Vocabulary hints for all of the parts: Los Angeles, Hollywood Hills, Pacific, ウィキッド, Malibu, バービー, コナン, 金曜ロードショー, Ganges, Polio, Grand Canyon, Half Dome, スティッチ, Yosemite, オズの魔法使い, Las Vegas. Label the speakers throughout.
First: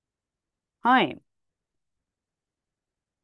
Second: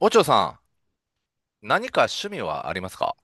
Speaker 1: おちょさ
Speaker 2: はい。
Speaker 1: ん、何か趣味はありますか？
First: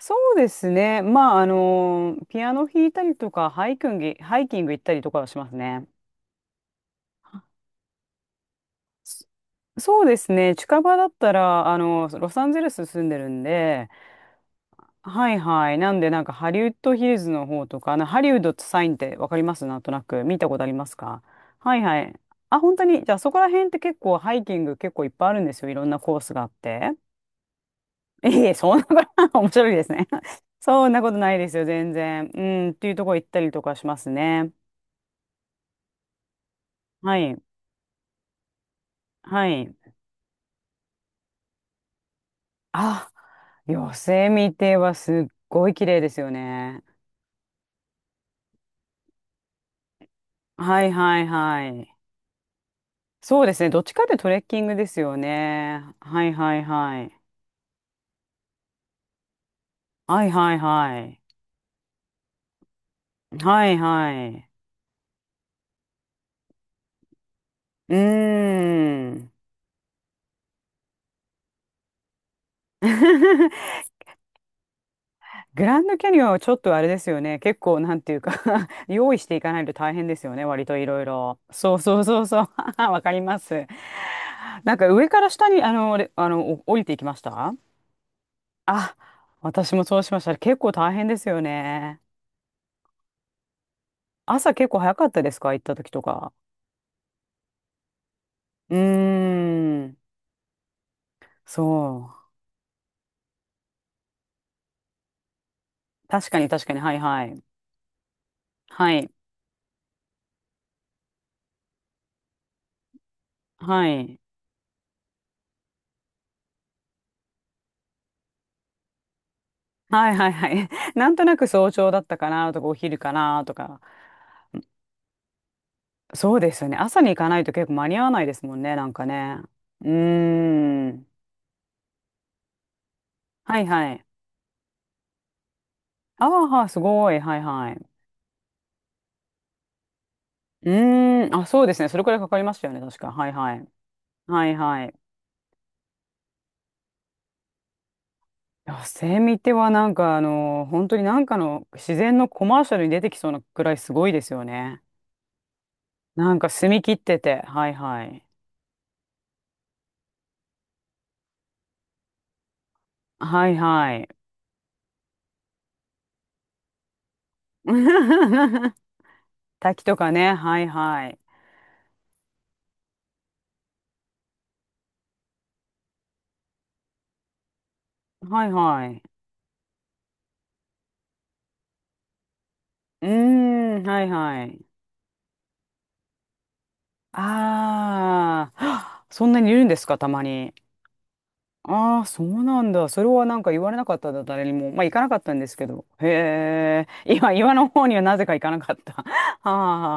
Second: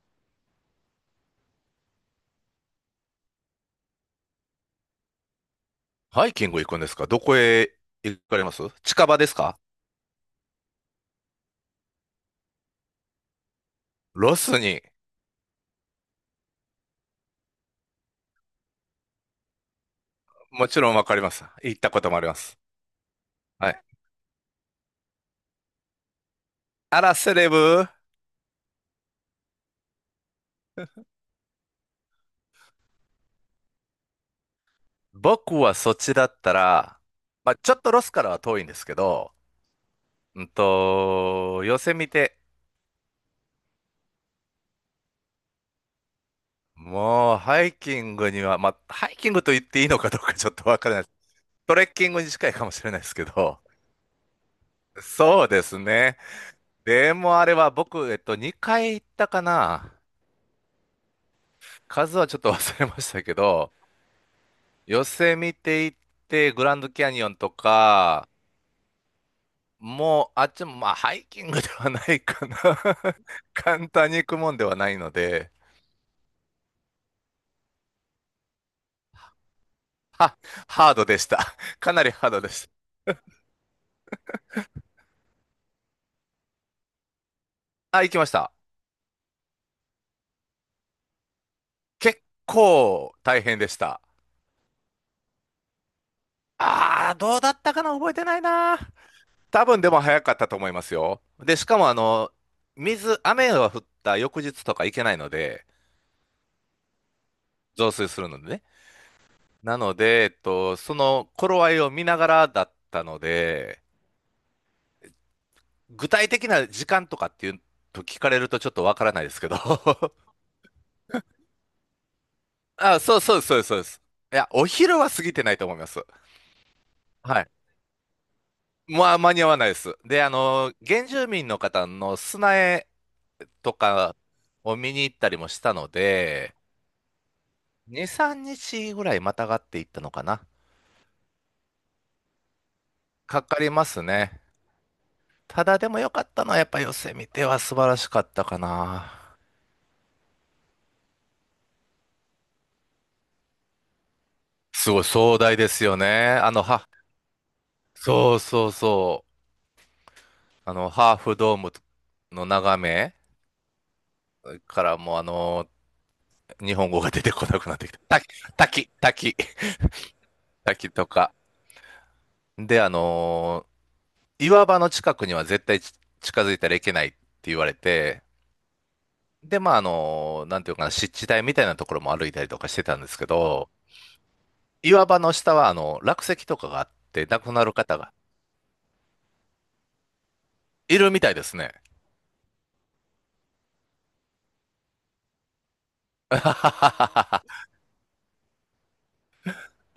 Speaker 2: そうですね。まあ、ピアノ弾いたりとか、ハイキング行ったりとかはしますね。
Speaker 1: ハイキング行くんですか？どこへ行かれます？近場
Speaker 2: そ
Speaker 1: ですか？
Speaker 2: そうですね。近場だったら、ロサンゼルス住んでるんで、
Speaker 1: ロスに。
Speaker 2: はいはい。なんで、なんかハリウッドヒルズの方とか、ハリウッドってサインってわかります？なんとなく見たことあ
Speaker 1: も
Speaker 2: り
Speaker 1: ち
Speaker 2: ま
Speaker 1: ろん
Speaker 2: す
Speaker 1: わか
Speaker 2: か？
Speaker 1: ります。
Speaker 2: は
Speaker 1: 行っ
Speaker 2: い
Speaker 1: た
Speaker 2: は
Speaker 1: ことも
Speaker 2: い。
Speaker 1: あります。
Speaker 2: あ、本当に。じゃあ、そこら辺っ
Speaker 1: は
Speaker 2: て
Speaker 1: い。
Speaker 2: 結構ハイキング結構いっぱいあるんですよ。いろんなコースがあって。
Speaker 1: あら、セレブ。
Speaker 2: いえいえ、そんなこと 面白いですね。そんなことないですよ、全然。うん、っていうとこ行ったりとかしますね。
Speaker 1: 僕はそっちだったら、
Speaker 2: はい。
Speaker 1: まあ、ちょっとロスからは遠いんですけど、
Speaker 2: はい。
Speaker 1: ヨセミテ。
Speaker 2: あ、ヨセミテはすっごい綺麗ですよね。
Speaker 1: もう、ハイキングには、まあ、ハイキングと言っていいのかどうかちょっとわ
Speaker 2: は
Speaker 1: か
Speaker 2: い
Speaker 1: らないです。
Speaker 2: はいは
Speaker 1: トレッ
Speaker 2: い。
Speaker 1: キングに近いかもしれないですけ
Speaker 2: そうで
Speaker 1: ど、
Speaker 2: すね。どっちかってトレッキングですよ
Speaker 1: そうです
Speaker 2: ね。
Speaker 1: ね。
Speaker 2: はいはいはい。
Speaker 1: でもあれは僕、2回行ったかな。
Speaker 2: はいはいはい。
Speaker 1: 数はちょっと忘れましたけ
Speaker 2: は
Speaker 1: ど、
Speaker 2: いはい。
Speaker 1: ヨセ見て行って、グランドキャニオンと
Speaker 2: う
Speaker 1: か、
Speaker 2: ーん。
Speaker 1: もう、あっちも、まあ、ハイキングではないかな。簡単に行くもんではないので、
Speaker 2: グランドキャニオンはちょっとあれですよね。結構なんていうか、 用意していかないと大変ですよ
Speaker 1: は、
Speaker 2: ね。割とい
Speaker 1: ハー
Speaker 2: ろい
Speaker 1: ドでし
Speaker 2: ろ。
Speaker 1: た。
Speaker 2: そう
Speaker 1: か
Speaker 2: そ
Speaker 1: な
Speaker 2: う
Speaker 1: り
Speaker 2: そう
Speaker 1: ハー
Speaker 2: そ
Speaker 1: ド
Speaker 2: う。
Speaker 1: でし
Speaker 2: わかります。なんか上から下にあの、れあの、お降りていきました？
Speaker 1: た。あ、行きました。
Speaker 2: あ、私もそうしました。結構大変ですよね。
Speaker 1: 結構大変でした。
Speaker 2: 朝結構早かったですか、行った時とか。
Speaker 1: あー、どうだったかな覚えてない
Speaker 2: う
Speaker 1: な。多分
Speaker 2: ー
Speaker 1: で
Speaker 2: ん。
Speaker 1: も早かったと思いますよ。で、しかもあ
Speaker 2: そ
Speaker 1: の、水、雨が降った翌日とか行けないので、
Speaker 2: う。確かに確かに。はいはい。
Speaker 1: 増水するのでね。
Speaker 2: はい。
Speaker 1: なので、その頃合いを見ながらだったので、
Speaker 2: はい。
Speaker 1: 具体的な時間とかっていうと聞かれるとちょっとわからないですけど。
Speaker 2: は いはいはい。なんとなく早朝だったかなとか、お昼
Speaker 1: あ、
Speaker 2: か
Speaker 1: そうそう
Speaker 2: な
Speaker 1: です
Speaker 2: と
Speaker 1: そうですそう
Speaker 2: か。
Speaker 1: です。いや、お昼は過ぎてないと思います。
Speaker 2: そうですよね。朝に行かな
Speaker 1: は
Speaker 2: い
Speaker 1: い。
Speaker 2: と結構間に合わないですもんね、なんか
Speaker 1: まあ、間
Speaker 2: ね。
Speaker 1: に合わないで
Speaker 2: うー
Speaker 1: す。で、あの、
Speaker 2: ん。
Speaker 1: 原住民の方の砂絵
Speaker 2: はい
Speaker 1: と
Speaker 2: はい。
Speaker 1: かを見に行ったりもしたの
Speaker 2: ああ、
Speaker 1: で、
Speaker 2: はすごい。はいはい。
Speaker 1: 2、3日ぐらいまたがっていったのかな。
Speaker 2: うーん。あ、そうですね。それくらいかかりましたよね、確か。はい
Speaker 1: か
Speaker 2: は
Speaker 1: か
Speaker 2: い。
Speaker 1: りますね。
Speaker 2: はいはい。い
Speaker 1: ただでも良かったのはやっぱヨセ見ては素晴らしかったか
Speaker 2: や、セミ
Speaker 1: な。
Speaker 2: ってはなんか本当になんかの自然のコマーシャルに出てきそうなくらいすごいですよね。
Speaker 1: すごい壮大ですよ
Speaker 2: なん
Speaker 1: ね。
Speaker 2: か澄み切ってて。はいはい。
Speaker 1: そうそうそう。あの、ハーフドームの眺め
Speaker 2: はいはい。
Speaker 1: からもうあの、日本語が出てこなくなってきた。滝、滝、滝、
Speaker 2: 滝とかね。はい
Speaker 1: 滝と
Speaker 2: はい。
Speaker 1: か。で、あの、岩場の近くには絶対近づいたらいけないって言われて、
Speaker 2: はいはい。
Speaker 1: で、まあ、あの、なんていうかな、湿地帯みたいなところも歩いたりとかしてたん
Speaker 2: うー
Speaker 1: ですけど、
Speaker 2: ん。はいはい。
Speaker 1: 岩場の下はあの、落石とかがあって亡くなる方が
Speaker 2: ああ、そんなにいるんですか、たまに。
Speaker 1: いるみたいですね。
Speaker 2: ああ、そうなんだ。それはなんか言われなかったんだ、誰にも。まあ、行かなかったんですけど。へえ、今、岩の方にはなぜか行かなかった。は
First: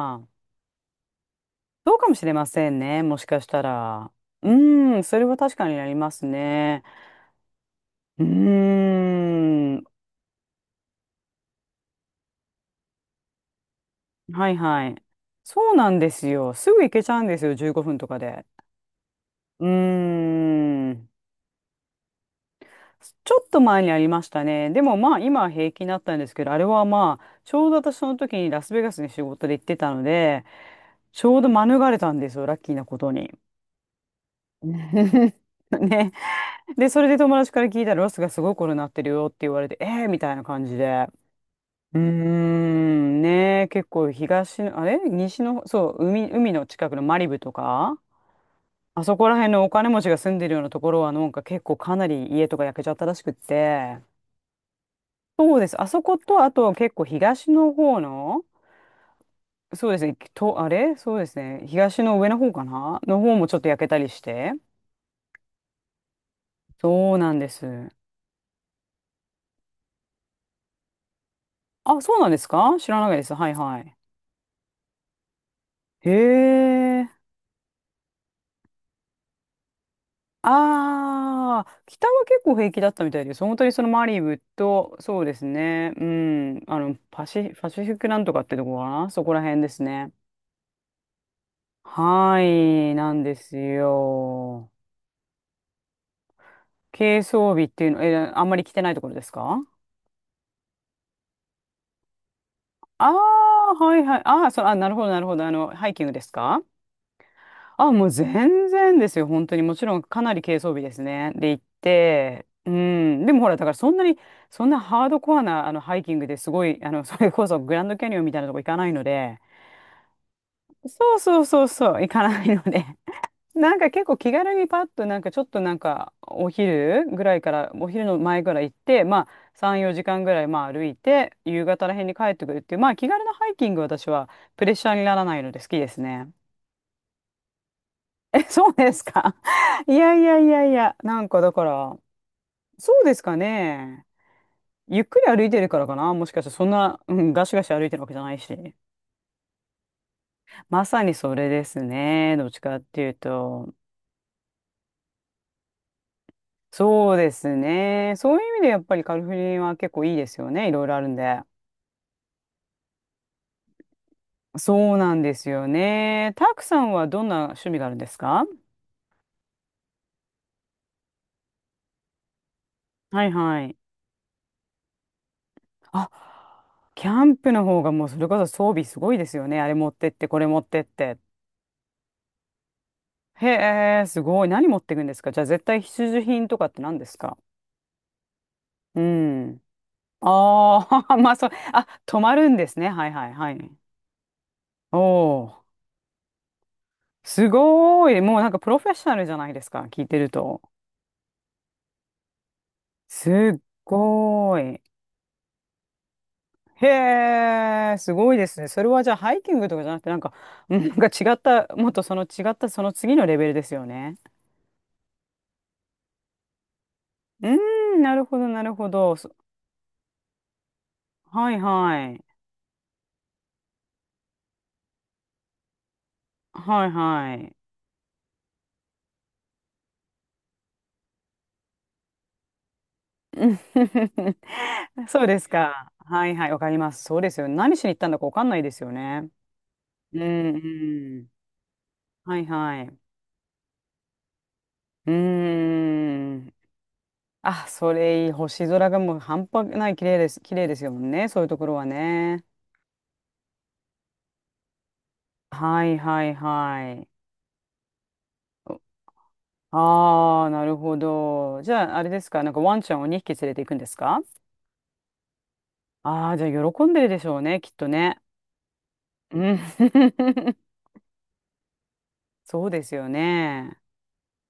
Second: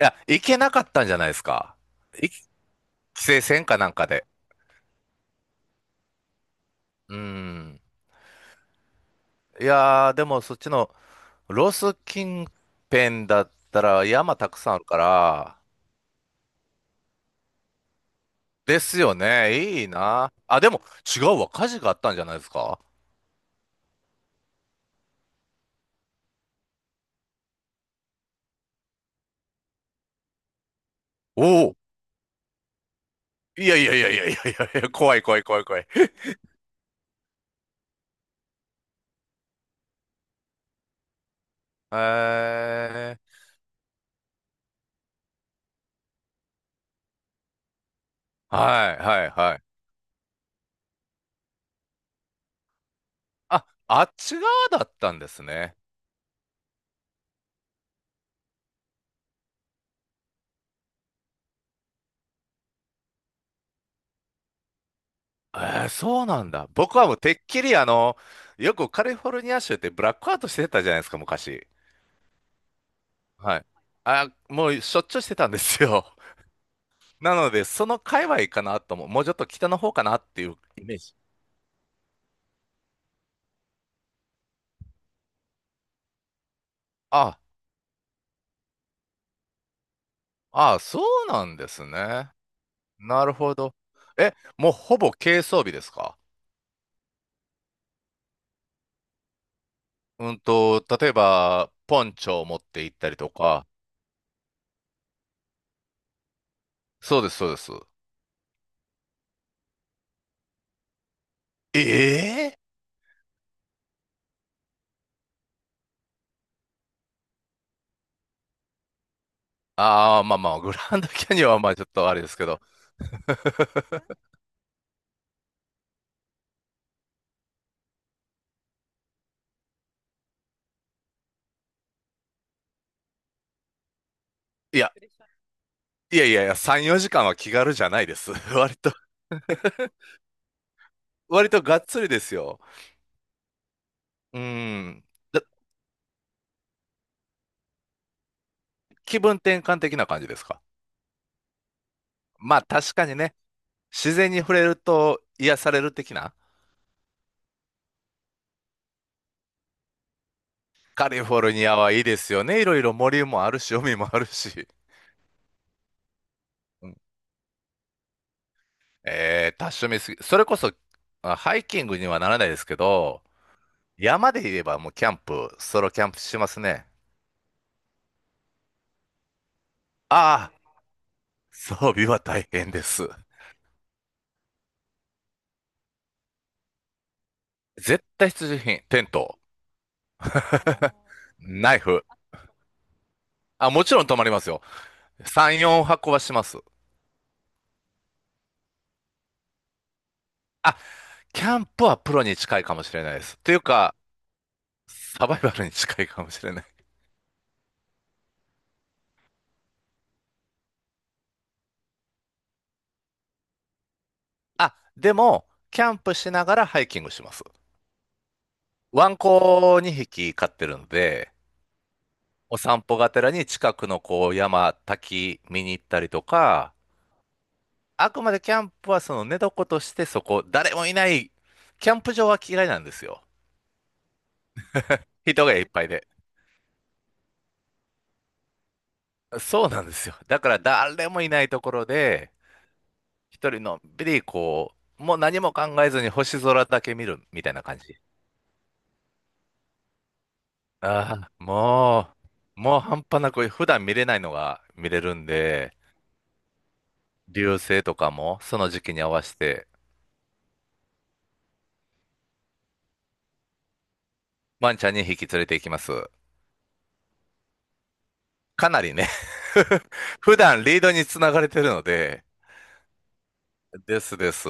Speaker 1: いや、行けなかったんじゃないですか。
Speaker 2: そうかもしれ
Speaker 1: 規
Speaker 2: ませんね、もしか
Speaker 1: 制
Speaker 2: した
Speaker 1: 線かなんか
Speaker 2: ら。
Speaker 1: で。
Speaker 2: うーん、それは確かになりますね。
Speaker 1: うん。
Speaker 2: うー
Speaker 1: い
Speaker 2: ん、
Speaker 1: やー、でもそっちのロス近辺だったら山
Speaker 2: は
Speaker 1: た
Speaker 2: い
Speaker 1: くさんある
Speaker 2: は
Speaker 1: か
Speaker 2: い。
Speaker 1: ら、
Speaker 2: そうなんですよ。すぐ行けちゃうんですよ、15分とかで。
Speaker 1: ですよ
Speaker 2: うー
Speaker 1: ね。いいな。あ、でも
Speaker 2: ん。
Speaker 1: 違うわ。火事があったんじゃないですか。
Speaker 2: ちょっと前にありましたね。でもまあ今は平気になったんですけど、あれはまあ、ちょうど私その時にラスベガスに仕事で行ってたので、ちょうど
Speaker 1: おお。
Speaker 2: 免れたんですよ、ラッキーなことに。
Speaker 1: いやいやいやいやいやい やいや、怖い怖い怖い怖い。
Speaker 2: ね。で、それで友達から聞いたら、ロスがすごいことになってるよって言われて、えーみたいな感じで。うーん、
Speaker 1: え
Speaker 2: ねえ、結構東の、あれ西の、そう、海、海の近くのマリブとか、
Speaker 1: ー、はい
Speaker 2: あそ
Speaker 1: は
Speaker 2: こ
Speaker 1: い
Speaker 2: ら辺
Speaker 1: はい。
Speaker 2: のお金持ちが住んでるようなところは、なんか結構かなり家とか焼けちゃったらしくっ
Speaker 1: あ、
Speaker 2: て、
Speaker 1: あっち側だったんです
Speaker 2: そうで
Speaker 1: ね。
Speaker 2: す。あそこと、あと結構東の方の、そうですね、と、あれそうですね、東の上の方かなの方もちょっと焼けたりして。
Speaker 1: えー、そうなんだ。僕は
Speaker 2: そ
Speaker 1: も
Speaker 2: う
Speaker 1: う
Speaker 2: な
Speaker 1: て
Speaker 2: ん
Speaker 1: っ
Speaker 2: で
Speaker 1: きりあ
Speaker 2: す。
Speaker 1: の、よくカリフォルニア州ってブラックアウトしてたじゃないですか、昔。
Speaker 2: あ、そうなんですか、知らないです。はい
Speaker 1: はい。
Speaker 2: はい。
Speaker 1: あ、もうしょっちゅうしてたんです
Speaker 2: へ
Speaker 1: よ。
Speaker 2: え。
Speaker 1: なので、その界隈かなとも、もうちょっと北の方かなっていうイメージ。
Speaker 2: ああ、北は結構平気だったみたいです。本当にそのマリブと、そうですね、うん、
Speaker 1: あ、
Speaker 2: パシフィックなんとかってとこかな、そこら辺ですね。
Speaker 1: あ、そうなんですね。
Speaker 2: はい、なん
Speaker 1: なる
Speaker 2: で
Speaker 1: ほ
Speaker 2: す
Speaker 1: ど。え、
Speaker 2: よ。
Speaker 1: もうほぼ軽装備ですか？
Speaker 2: 軽装備っていうの、え、あんまり着てないところですか？
Speaker 1: 例えば、ポンチョを持って行っ
Speaker 2: あ
Speaker 1: たりとか。
Speaker 2: あ、はいはい。ああ、そう、あ、なるほど、なるほど。ハイキングですか？
Speaker 1: そうです、そうです。
Speaker 2: あ、もう全然ですよ。本当に。もちろん、かなり軽装備ですね。で、行って、
Speaker 1: ええ
Speaker 2: うん。でもほら、だからそんなに、そんなハードコアな、ハイキングですごい、それこそグランドキャニオンみたいなとこ行かないので、
Speaker 1: ああー、まあまあ、グランド
Speaker 2: そう
Speaker 1: キャ
Speaker 2: そ
Speaker 1: ニ
Speaker 2: う
Speaker 1: オンは
Speaker 2: そう
Speaker 1: まあちょっ
Speaker 2: そう、行
Speaker 1: とあれ
Speaker 2: か
Speaker 1: です
Speaker 2: な
Speaker 1: け
Speaker 2: い
Speaker 1: ど。
Speaker 2: ので、なんか結構気軽にパッとなんかちょっとなんかお昼ぐらいからお昼の前ぐらい行って、まあ3、4時間ぐらいまあ歩いて夕方らへんに帰ってくるっていう、まあ気軽なハイキング、私はプレッ
Speaker 1: い
Speaker 2: シャ
Speaker 1: や、
Speaker 2: ーにならないので好きです
Speaker 1: いや
Speaker 2: ね。
Speaker 1: いやいや、3、4時間は気軽じゃないです。
Speaker 2: え、そう
Speaker 1: 割
Speaker 2: で
Speaker 1: と、
Speaker 2: すか？ いやいやいやいや、なんか
Speaker 1: 割
Speaker 2: だ
Speaker 1: と
Speaker 2: か
Speaker 1: がっ
Speaker 2: ら、
Speaker 1: つりですよ。
Speaker 2: そうですかね。
Speaker 1: う
Speaker 2: ゆ
Speaker 1: ん。
Speaker 2: っくり
Speaker 1: だ
Speaker 2: 歩いてるからかな、もしかして、そんな、うん、ガシガシ歩いてるわけじゃないし。
Speaker 1: 気分転換的な感じですか？
Speaker 2: まさにそれですね。どっ
Speaker 1: ま
Speaker 2: ち
Speaker 1: あ
Speaker 2: かっ
Speaker 1: 確
Speaker 2: て
Speaker 1: か
Speaker 2: いう
Speaker 1: にね、
Speaker 2: と。
Speaker 1: 自然に触れると癒される的な。
Speaker 2: そうですね。そういう意味でやっぱりカリフォルニアは結構いいですよね。いろいろある
Speaker 1: カ
Speaker 2: ん
Speaker 1: リフォ
Speaker 2: で。
Speaker 1: ルニアはいいですよね。いろいろ森もあるし、海もあるし。
Speaker 2: そうなんですよね。たくさ
Speaker 1: う
Speaker 2: ん
Speaker 1: ん
Speaker 2: はどんな趣味があるんですか？
Speaker 1: 多趣味すぎ。それこそ、あハイキングにはならないですけど、
Speaker 2: はいはい。
Speaker 1: 山で言えばもうキャンプ、ソロキャ
Speaker 2: あ、
Speaker 1: ンプしますね。
Speaker 2: キャンプの方がもうそれこそ装備すごいですよね。あれ持ってって、これ
Speaker 1: あ
Speaker 2: 持
Speaker 1: あ、
Speaker 2: ってって。
Speaker 1: 装備は大変です。
Speaker 2: へえ、すごい。何持っていくんですか？じゃあ絶対必需品とかって何ですか？
Speaker 1: 絶対必需品、
Speaker 2: う
Speaker 1: テント、
Speaker 2: ん。あ あ、まあそう。
Speaker 1: ナイ
Speaker 2: あ、
Speaker 1: フ。
Speaker 2: 泊まるんですね。はいはいは
Speaker 1: あ、
Speaker 2: い。
Speaker 1: もちろん泊まりますよ。
Speaker 2: お
Speaker 1: 3、
Speaker 2: お、
Speaker 1: 4泊はこはします。
Speaker 2: すごい。もうなんかプロフェッショナルじゃないですか。聞いてると。
Speaker 1: あ、キャンプはプロに近いかもしれないで
Speaker 2: す
Speaker 1: す。とい
Speaker 2: っ
Speaker 1: うか、
Speaker 2: ごい。
Speaker 1: サバイバルに近いかもしれない。
Speaker 2: へえ、すごいですね。それはじゃあハイキングとかじゃなくて、なんか、うん、なんか違った、もっとその違ったその次のレベルですよね。
Speaker 1: あ、でも、キャンプしながらハイキングしま
Speaker 2: う
Speaker 1: す。
Speaker 2: ーん、なるほど、なるほ
Speaker 1: ワ
Speaker 2: ど。
Speaker 1: ン
Speaker 2: そ、
Speaker 1: コ2匹飼ってるんで、
Speaker 2: はいはい。
Speaker 1: お散歩がてらに近くのこう山、滝見に行ったりとか、
Speaker 2: はいはい。
Speaker 1: あくまでキャンプはその寝床としてそこ、誰もいない、キャンプ場は嫌いなんですよ。
Speaker 2: うん、 そうで
Speaker 1: 人
Speaker 2: す
Speaker 1: がいっぱい
Speaker 2: か。
Speaker 1: で。
Speaker 2: はいはい、わかります。そうですよね。何しに行ったんだかわかんないですよね。
Speaker 1: そうなんですよ。
Speaker 2: うん、
Speaker 1: だから誰
Speaker 2: う
Speaker 1: も
Speaker 2: ん。
Speaker 1: いないところで、
Speaker 2: はいはい。
Speaker 1: 一人のんびりこう、
Speaker 2: うー
Speaker 1: もう何も考えずに星
Speaker 2: ん。
Speaker 1: 空だけ見るみたいな
Speaker 2: あ、
Speaker 1: 感
Speaker 2: そ
Speaker 1: じ。
Speaker 2: れいい。星空がもう半端ない綺麗です。綺麗ですよ
Speaker 1: あ
Speaker 2: ね。
Speaker 1: あ、
Speaker 2: そういうところはね。
Speaker 1: もう半端なく普段見れないのが見れるんで、
Speaker 2: はいはいはい。
Speaker 1: 流星とかもその時期に合わせて
Speaker 2: ああー、なるほど。じゃあ、あれですか、なんかワンちゃんを2匹連れて行くんですか？
Speaker 1: ワンちゃん引匹連れて行きます。
Speaker 2: ああー、じゃあ喜んでるでしょうね、きっとね。
Speaker 1: かなりね
Speaker 2: う ん。
Speaker 1: 普段リードにつながれてるので、
Speaker 2: そうですよね。
Speaker 1: ですです。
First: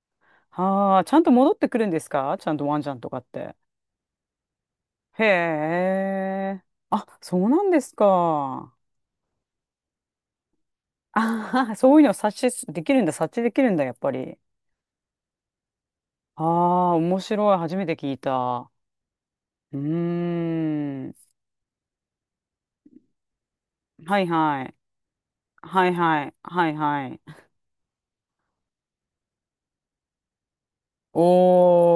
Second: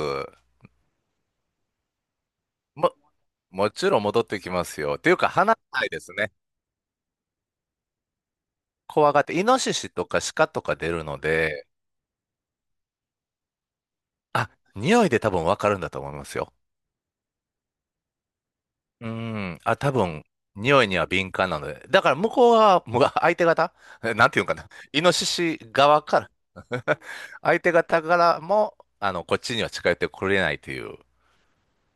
Speaker 2: はあ、ちゃんと戻ってくるんですか、ちゃんとワンちゃ
Speaker 1: も、
Speaker 2: んとかって。
Speaker 1: もちろん戻ってきますよ。っていう
Speaker 2: へ
Speaker 1: か離れないですね。
Speaker 2: え。あ、そうなんですか。
Speaker 1: 怖がって、イノシシとかシカとか出るので、
Speaker 2: ああ、そういうのを察知できるんだ、察知できるんだ、やっぱり。
Speaker 1: あ、匂いで多分わかるんだと思います
Speaker 2: あ
Speaker 1: よ。
Speaker 2: あ、面白い。初めて聞いた。
Speaker 1: うん。
Speaker 2: う
Speaker 1: あ、多分、
Speaker 2: ー
Speaker 1: 匂いには
Speaker 2: ん。
Speaker 1: 敏感なので。だから向こうは、む 相手方え
Speaker 2: はい
Speaker 1: なんていうのか
Speaker 2: は
Speaker 1: な。
Speaker 2: い。
Speaker 1: イノシシ
Speaker 2: はい
Speaker 1: 側か
Speaker 2: は
Speaker 1: ら
Speaker 2: い。はいはい。
Speaker 1: 相手方からも、あの、こっちには近寄ってこれないという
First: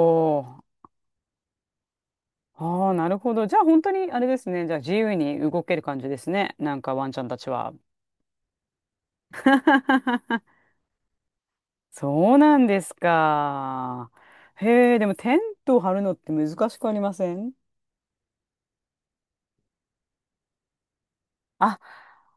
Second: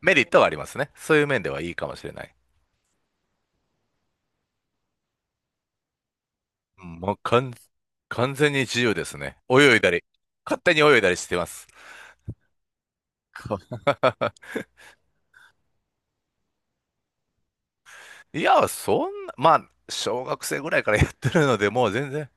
Speaker 1: メリットはあり
Speaker 2: ー。
Speaker 1: ますね。そういう面ではいいかもしれない。
Speaker 2: ああ、なるほど。じゃあ本当にあれですね。じゃあ自由に動ける感じですね。なん
Speaker 1: う
Speaker 2: か
Speaker 1: ん
Speaker 2: ワン
Speaker 1: も
Speaker 2: ち
Speaker 1: う
Speaker 2: ゃんたちは。
Speaker 1: 完全に自由ですね。泳いだり、勝手に泳いだりしてます。
Speaker 2: そうなんですか。へえ、でもテントを張るのって難しくありません？
Speaker 1: いや、そんな、まあ、小学生ぐらいからやってるので、
Speaker 2: あ、
Speaker 1: もう全然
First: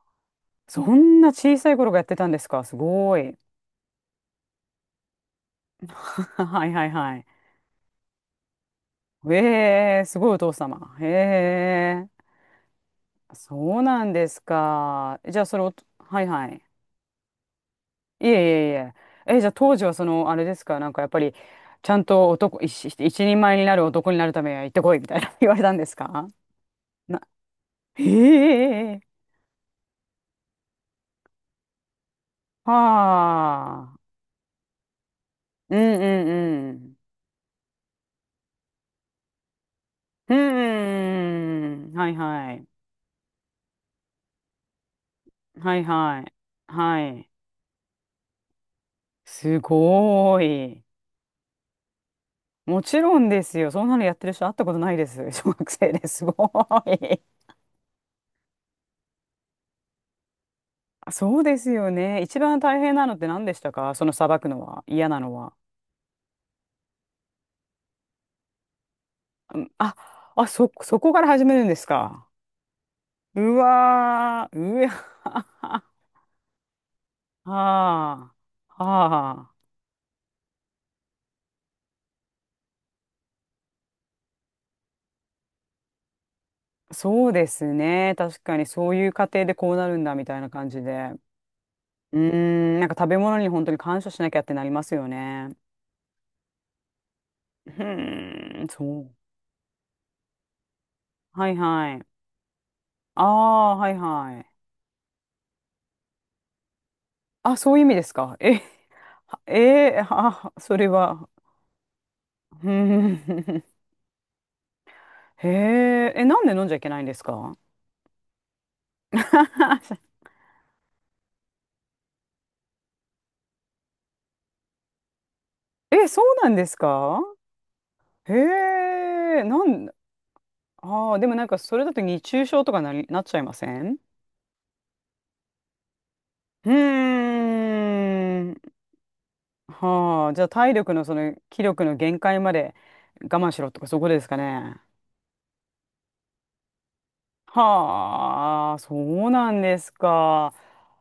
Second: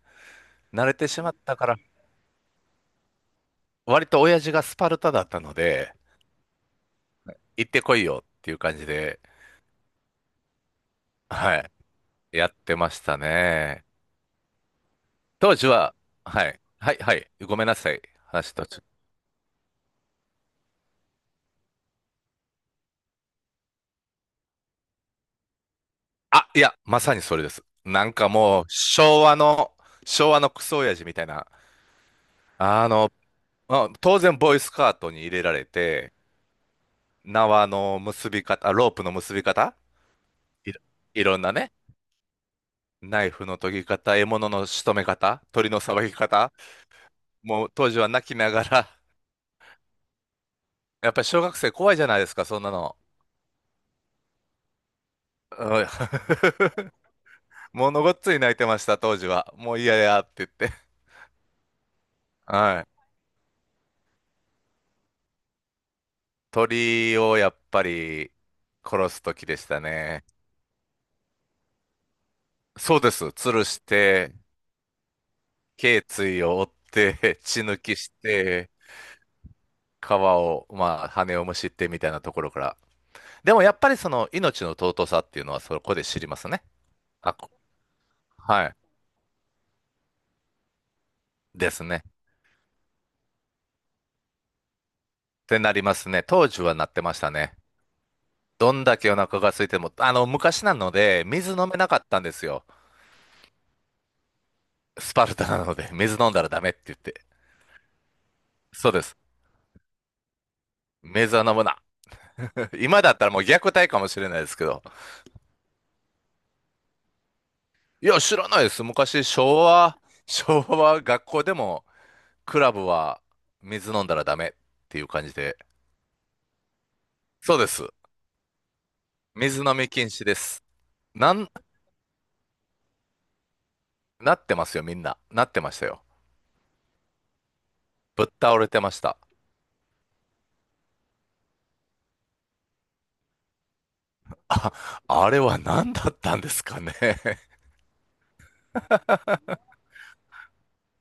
Speaker 1: 慣れ
Speaker 2: そ
Speaker 1: て
Speaker 2: ん
Speaker 1: しま
Speaker 2: な
Speaker 1: った
Speaker 2: 小
Speaker 1: か
Speaker 2: さ
Speaker 1: ら、
Speaker 2: い頃がやってたんですか。すごい。
Speaker 1: 割と親父がスパルタだったの で、
Speaker 2: はいはいはい。
Speaker 1: 行ってこいよっていう感じで、
Speaker 2: ええ、すごいお父様。へ
Speaker 1: はい、
Speaker 2: え、
Speaker 1: やってました
Speaker 2: そう
Speaker 1: ね。
Speaker 2: なんですか。じゃあ
Speaker 1: 当
Speaker 2: それ
Speaker 1: 時
Speaker 2: を、
Speaker 1: は、
Speaker 2: はい
Speaker 1: は
Speaker 2: は
Speaker 1: い、
Speaker 2: い。
Speaker 1: はい、はい、ごめんなさい、
Speaker 2: いえい
Speaker 1: 話途
Speaker 2: え
Speaker 1: 中。
Speaker 2: いえ。え、じゃあ当時はその、あれですか、なんかやっぱり、ちゃんと男、一人前になる男になるためには行ってこいみたいな 言われたんですか？
Speaker 1: あ、いや、ま さ
Speaker 2: な、
Speaker 1: にそれです。なんかもう、
Speaker 2: へえ、
Speaker 1: 昭和のクソ親父みたいな、
Speaker 2: は
Speaker 1: あの、まあ
Speaker 2: あ、
Speaker 1: 当然、ボーイスカートに入れられ
Speaker 2: うん
Speaker 1: て、
Speaker 2: うんうん。
Speaker 1: 縄の結び方、ロープの結び方、いろ
Speaker 2: う
Speaker 1: いろんなね、
Speaker 2: ん、はいはい。
Speaker 1: ナイフの研ぎ方、獲物の仕留め方、鳥
Speaker 2: は
Speaker 1: の
Speaker 2: い
Speaker 1: さばき
Speaker 2: はい。
Speaker 1: 方、
Speaker 2: はい。
Speaker 1: もう当時は泣きながら、
Speaker 2: すごーい。
Speaker 1: やっぱり小学生怖いじゃないですか、そんな
Speaker 2: も
Speaker 1: の。
Speaker 2: ちろんですよ。そんなのやってる人会ったことないです。小学
Speaker 1: はい
Speaker 2: 生ですすごーい。
Speaker 1: ものごっつい泣いてました、当時は。もう嫌やって言って。
Speaker 2: あ、そうですよね。一番大
Speaker 1: はい。
Speaker 2: 変なのって何でしたか、そのさばくのは。嫌なのは。
Speaker 1: 鳥をやっぱり殺す時でした
Speaker 2: あ、
Speaker 1: ね。
Speaker 2: あ、そこから始めるんですか。
Speaker 1: そうです。
Speaker 2: う
Speaker 1: 吊るして、
Speaker 2: わー、うわ
Speaker 1: 頸椎を折って、
Speaker 2: ー、
Speaker 1: 血抜きし
Speaker 2: は
Speaker 1: て、
Speaker 2: あ、は
Speaker 1: 皮を、まあ、羽をむしってみたいなところから。でもやっぱりその命の尊さっていうのはそこで知りますね。
Speaker 2: あ、そう
Speaker 1: あ、
Speaker 2: で
Speaker 1: こ
Speaker 2: すね。確か
Speaker 1: は
Speaker 2: に
Speaker 1: い。
Speaker 2: そういう過程でこうなるんだみたいな感じで。
Speaker 1: ですね。
Speaker 2: うーん、なんか食べ物に本当に感謝しなきゃってなりますよ
Speaker 1: っ
Speaker 2: ね。
Speaker 1: てなりますね。当時はなってましたね。
Speaker 2: うーん、
Speaker 1: どんだ
Speaker 2: そ
Speaker 1: け
Speaker 2: う。
Speaker 1: お腹が空いても、あの、昔なので、
Speaker 2: は
Speaker 1: 水
Speaker 2: い
Speaker 1: 飲めな
Speaker 2: は
Speaker 1: か
Speaker 2: い。
Speaker 1: ったんですよ。
Speaker 2: ああ、はいはい。
Speaker 1: スパルタなので、水飲んだらダメって言って。
Speaker 2: あ、そういう意味ですか。え、
Speaker 1: そうです。
Speaker 2: はえー、あ、それは。
Speaker 1: 水は飲むな。
Speaker 2: う
Speaker 1: 今だったらもう
Speaker 2: ー
Speaker 1: 虐
Speaker 2: ん。
Speaker 1: 待かもしれないですけど。
Speaker 2: へえ、え、なんで飲んじゃいけないんですか？
Speaker 1: いや、知らないです。昔、昭和学校でも、クラブは水飲んだらダメっていう感じで。
Speaker 2: え、そうなんですか？
Speaker 1: そうです。
Speaker 2: へえ、な
Speaker 1: 水飲
Speaker 2: ん、
Speaker 1: み禁止です。
Speaker 2: ああ、で
Speaker 1: な
Speaker 2: もなん
Speaker 1: ん、
Speaker 2: かそれだと熱中症とかなり、なっちゃいません？
Speaker 1: なってますよ、みんな。なってましたよ。
Speaker 2: う
Speaker 1: ぶっ
Speaker 2: ー
Speaker 1: 倒
Speaker 2: ん。
Speaker 1: れてました。
Speaker 2: はあ、じゃあ体力のその気力の限界まで我慢しろとかそういうことですか
Speaker 1: あ、
Speaker 2: ね。
Speaker 1: あれは何だったんですかね。
Speaker 2: はあ、そうなんですか。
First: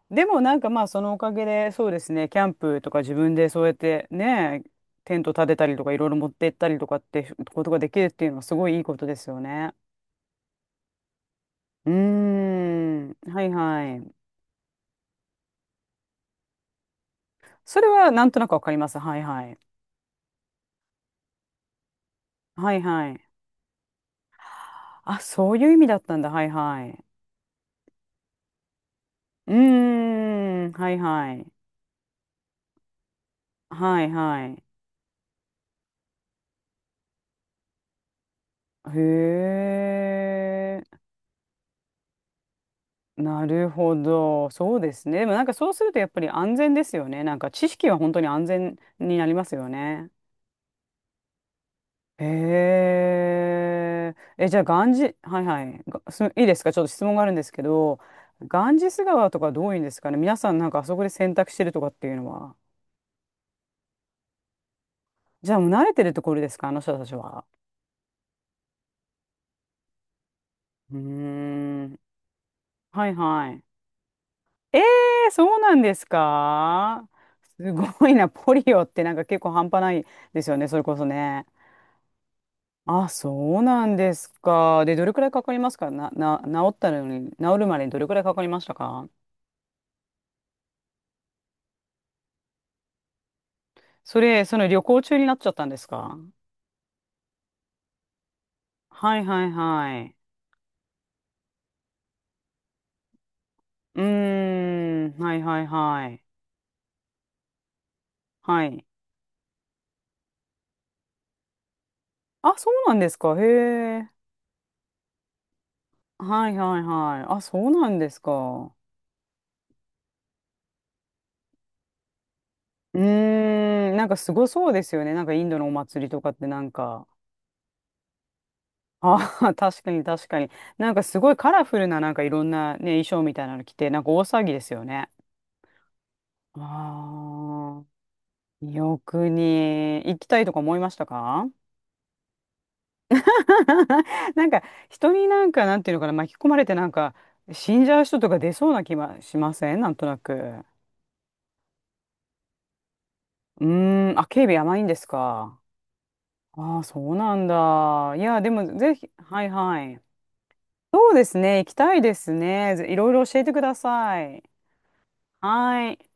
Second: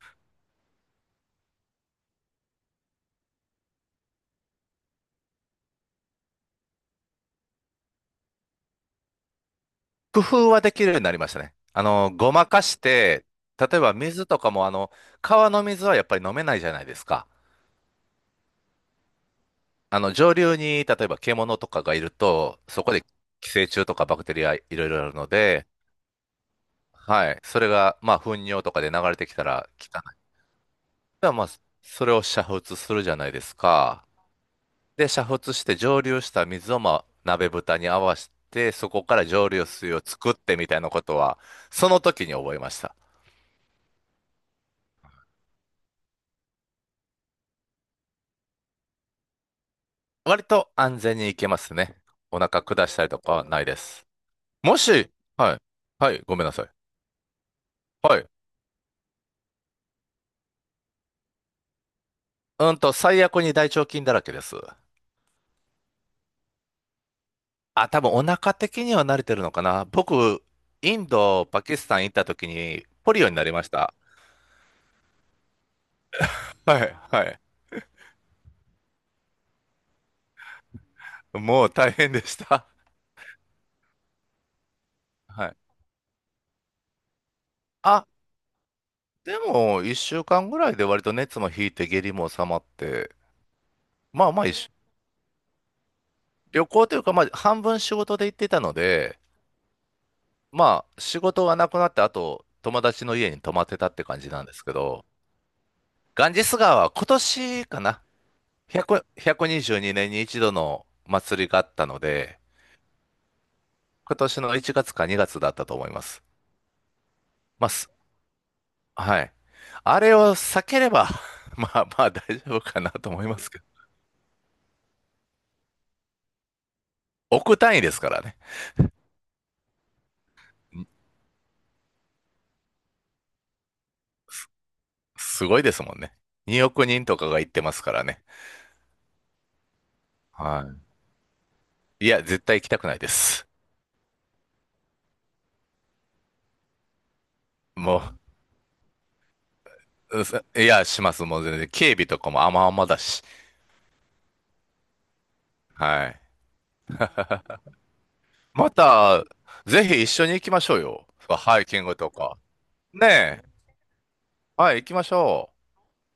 Speaker 2: でもなんかまあそのおかげでそうですね、キャンプとか自分でそうやってね、テント立てたりとかいろいろ持って行ったりとかってことができるっていうのはすごいいいことですよね。
Speaker 1: 工夫はできるようになりましたね。あ
Speaker 2: うー
Speaker 1: の、ごまかし
Speaker 2: ん。
Speaker 1: て、
Speaker 2: はい
Speaker 1: 例えば
Speaker 2: はい。
Speaker 1: 水とかも、あの、川の水はやっぱり飲めないじゃないですか。
Speaker 2: それはなんとなくわかります。はいはい。
Speaker 1: あの、上流に、例えば獣とかがいると、
Speaker 2: はい
Speaker 1: そこで
Speaker 2: はい。
Speaker 1: 寄生虫とかバクテリアいろいろある
Speaker 2: あ、
Speaker 1: の
Speaker 2: そうい
Speaker 1: で、
Speaker 2: う意味だったんだ。はいはい。
Speaker 1: はい。それが、まあ、糞尿とかで流れてきた
Speaker 2: うー
Speaker 1: ら汚い。だか
Speaker 2: ん。はい
Speaker 1: ら
Speaker 2: は
Speaker 1: まあ、
Speaker 2: い。
Speaker 1: それを煮沸するじゃないです
Speaker 2: は
Speaker 1: か。
Speaker 2: いはい。
Speaker 1: で、煮沸して蒸留した水を、まあ、鍋蓋に合わせて、そ
Speaker 2: へ
Speaker 1: こから蒸留水を作ってみたいな
Speaker 2: え。
Speaker 1: ことは、その時に覚えました。
Speaker 2: なるほど。そうですね。でもなんかそうするとやっぱり安全ですよね。なんか知識は本当に安全になりますよね。
Speaker 1: 割と安全に行けますね。お腹下
Speaker 2: へ
Speaker 1: したりとかはないです。
Speaker 2: え。え、じゃあ、
Speaker 1: も
Speaker 2: ガン
Speaker 1: し、
Speaker 2: ジ、はい
Speaker 1: はい。
Speaker 2: はい。が
Speaker 1: はい、
Speaker 2: すい
Speaker 1: ごめ
Speaker 2: い
Speaker 1: んな
Speaker 2: で
Speaker 1: さ
Speaker 2: す
Speaker 1: い。
Speaker 2: か、ちょっと質問があるんですけど、
Speaker 1: はい。
Speaker 2: ガンジス川とかどういうんですかね、皆さんなんかあそこで洗濯してるとかっていうのは。
Speaker 1: 最悪に大腸菌だらけです。
Speaker 2: じゃあ、もう慣れてるところですか、あの人たちは。
Speaker 1: あ、多分お腹的には慣れてるのかな。僕、
Speaker 2: う
Speaker 1: イ
Speaker 2: ー
Speaker 1: ンド、パキスタ
Speaker 2: ん。
Speaker 1: ン行った時に
Speaker 2: は
Speaker 1: ポ
Speaker 2: い
Speaker 1: リオにな
Speaker 2: は
Speaker 1: り
Speaker 2: い。
Speaker 1: ました。
Speaker 2: えー、そうなんです
Speaker 1: はい、
Speaker 2: か？
Speaker 1: はい。
Speaker 2: すごいな。ポリオってなんか結構半端ないですよね。それこそね。
Speaker 1: もう大変でした。
Speaker 2: あ、そうなんですか。で、どれくらいか
Speaker 1: は
Speaker 2: か
Speaker 1: い。
Speaker 2: りますか、治ったのに、治るまでにど
Speaker 1: あ、
Speaker 2: れくらいかかりましたか？
Speaker 1: でも、1週間ぐらいで割と熱も引いて下痢も収まって、
Speaker 2: そ
Speaker 1: まあ
Speaker 2: れ、
Speaker 1: まあ一
Speaker 2: その
Speaker 1: 緒、
Speaker 2: 旅行中になっちゃったんですか？
Speaker 1: 旅行というか、まあ半分仕事で行ってたの
Speaker 2: は
Speaker 1: で、
Speaker 2: いはいはい。
Speaker 1: まあ、仕事がなくなって、あと、友達の家に泊まってたっ
Speaker 2: うー
Speaker 1: て感じなんですけど、
Speaker 2: ん、はいはいはい。
Speaker 1: ガンジス川は今年かな、
Speaker 2: はい。
Speaker 1: 100、122年にじゅうにねんに一度の祭りがあったので、
Speaker 2: あ、そうなんですか。へえ。
Speaker 1: 今年の1月か2月だったと思います。
Speaker 2: はいはいはい。あ、そ
Speaker 1: まあ、
Speaker 2: うな
Speaker 1: す
Speaker 2: んですか。
Speaker 1: はい。あれを避ければ まあまあ大丈夫かな
Speaker 2: う
Speaker 1: と思いますけど。
Speaker 2: ーん、なんかすごそうですよね。なんかインドのお祭りとかってなんか。
Speaker 1: 億単位ですからね。
Speaker 2: ああ、確かに確かに。
Speaker 1: ん
Speaker 2: なんかすごいカラフルななんかいろんなね、衣装みたいなの着て、なんか大騒ぎですよね。
Speaker 1: すごいですもんね。2億人とかが行ってま
Speaker 2: あ
Speaker 1: すからね。
Speaker 2: あ、よくに行きたいとか
Speaker 1: は
Speaker 2: 思いましたか？
Speaker 1: い。いや、絶対行きたくないです。
Speaker 2: なんか人になんかなんていうのかな、巻き込まれてなんか死んじ
Speaker 1: も
Speaker 2: ゃう人
Speaker 1: う、
Speaker 2: とか出そうな気はしません、なんとな
Speaker 1: い
Speaker 2: く。
Speaker 1: や、します。もう全然。警備とかも甘々だし。
Speaker 2: うーん、あ、警備甘いんですか。
Speaker 1: はい。
Speaker 2: ああ、そうなんだ。いや、で
Speaker 1: ま
Speaker 2: もぜひ、
Speaker 1: た、
Speaker 2: はいは
Speaker 1: ぜ
Speaker 2: い。
Speaker 1: ひ一緒に行きましょうよ。
Speaker 2: そうですね、
Speaker 1: ハイ
Speaker 2: 行き
Speaker 1: キン
Speaker 2: た
Speaker 1: グ
Speaker 2: い
Speaker 1: と
Speaker 2: です
Speaker 1: か。
Speaker 2: ね。ぜい
Speaker 1: ね
Speaker 2: ろいろ教
Speaker 1: え。
Speaker 2: えてください。
Speaker 1: はい、行きましょう。
Speaker 2: はい。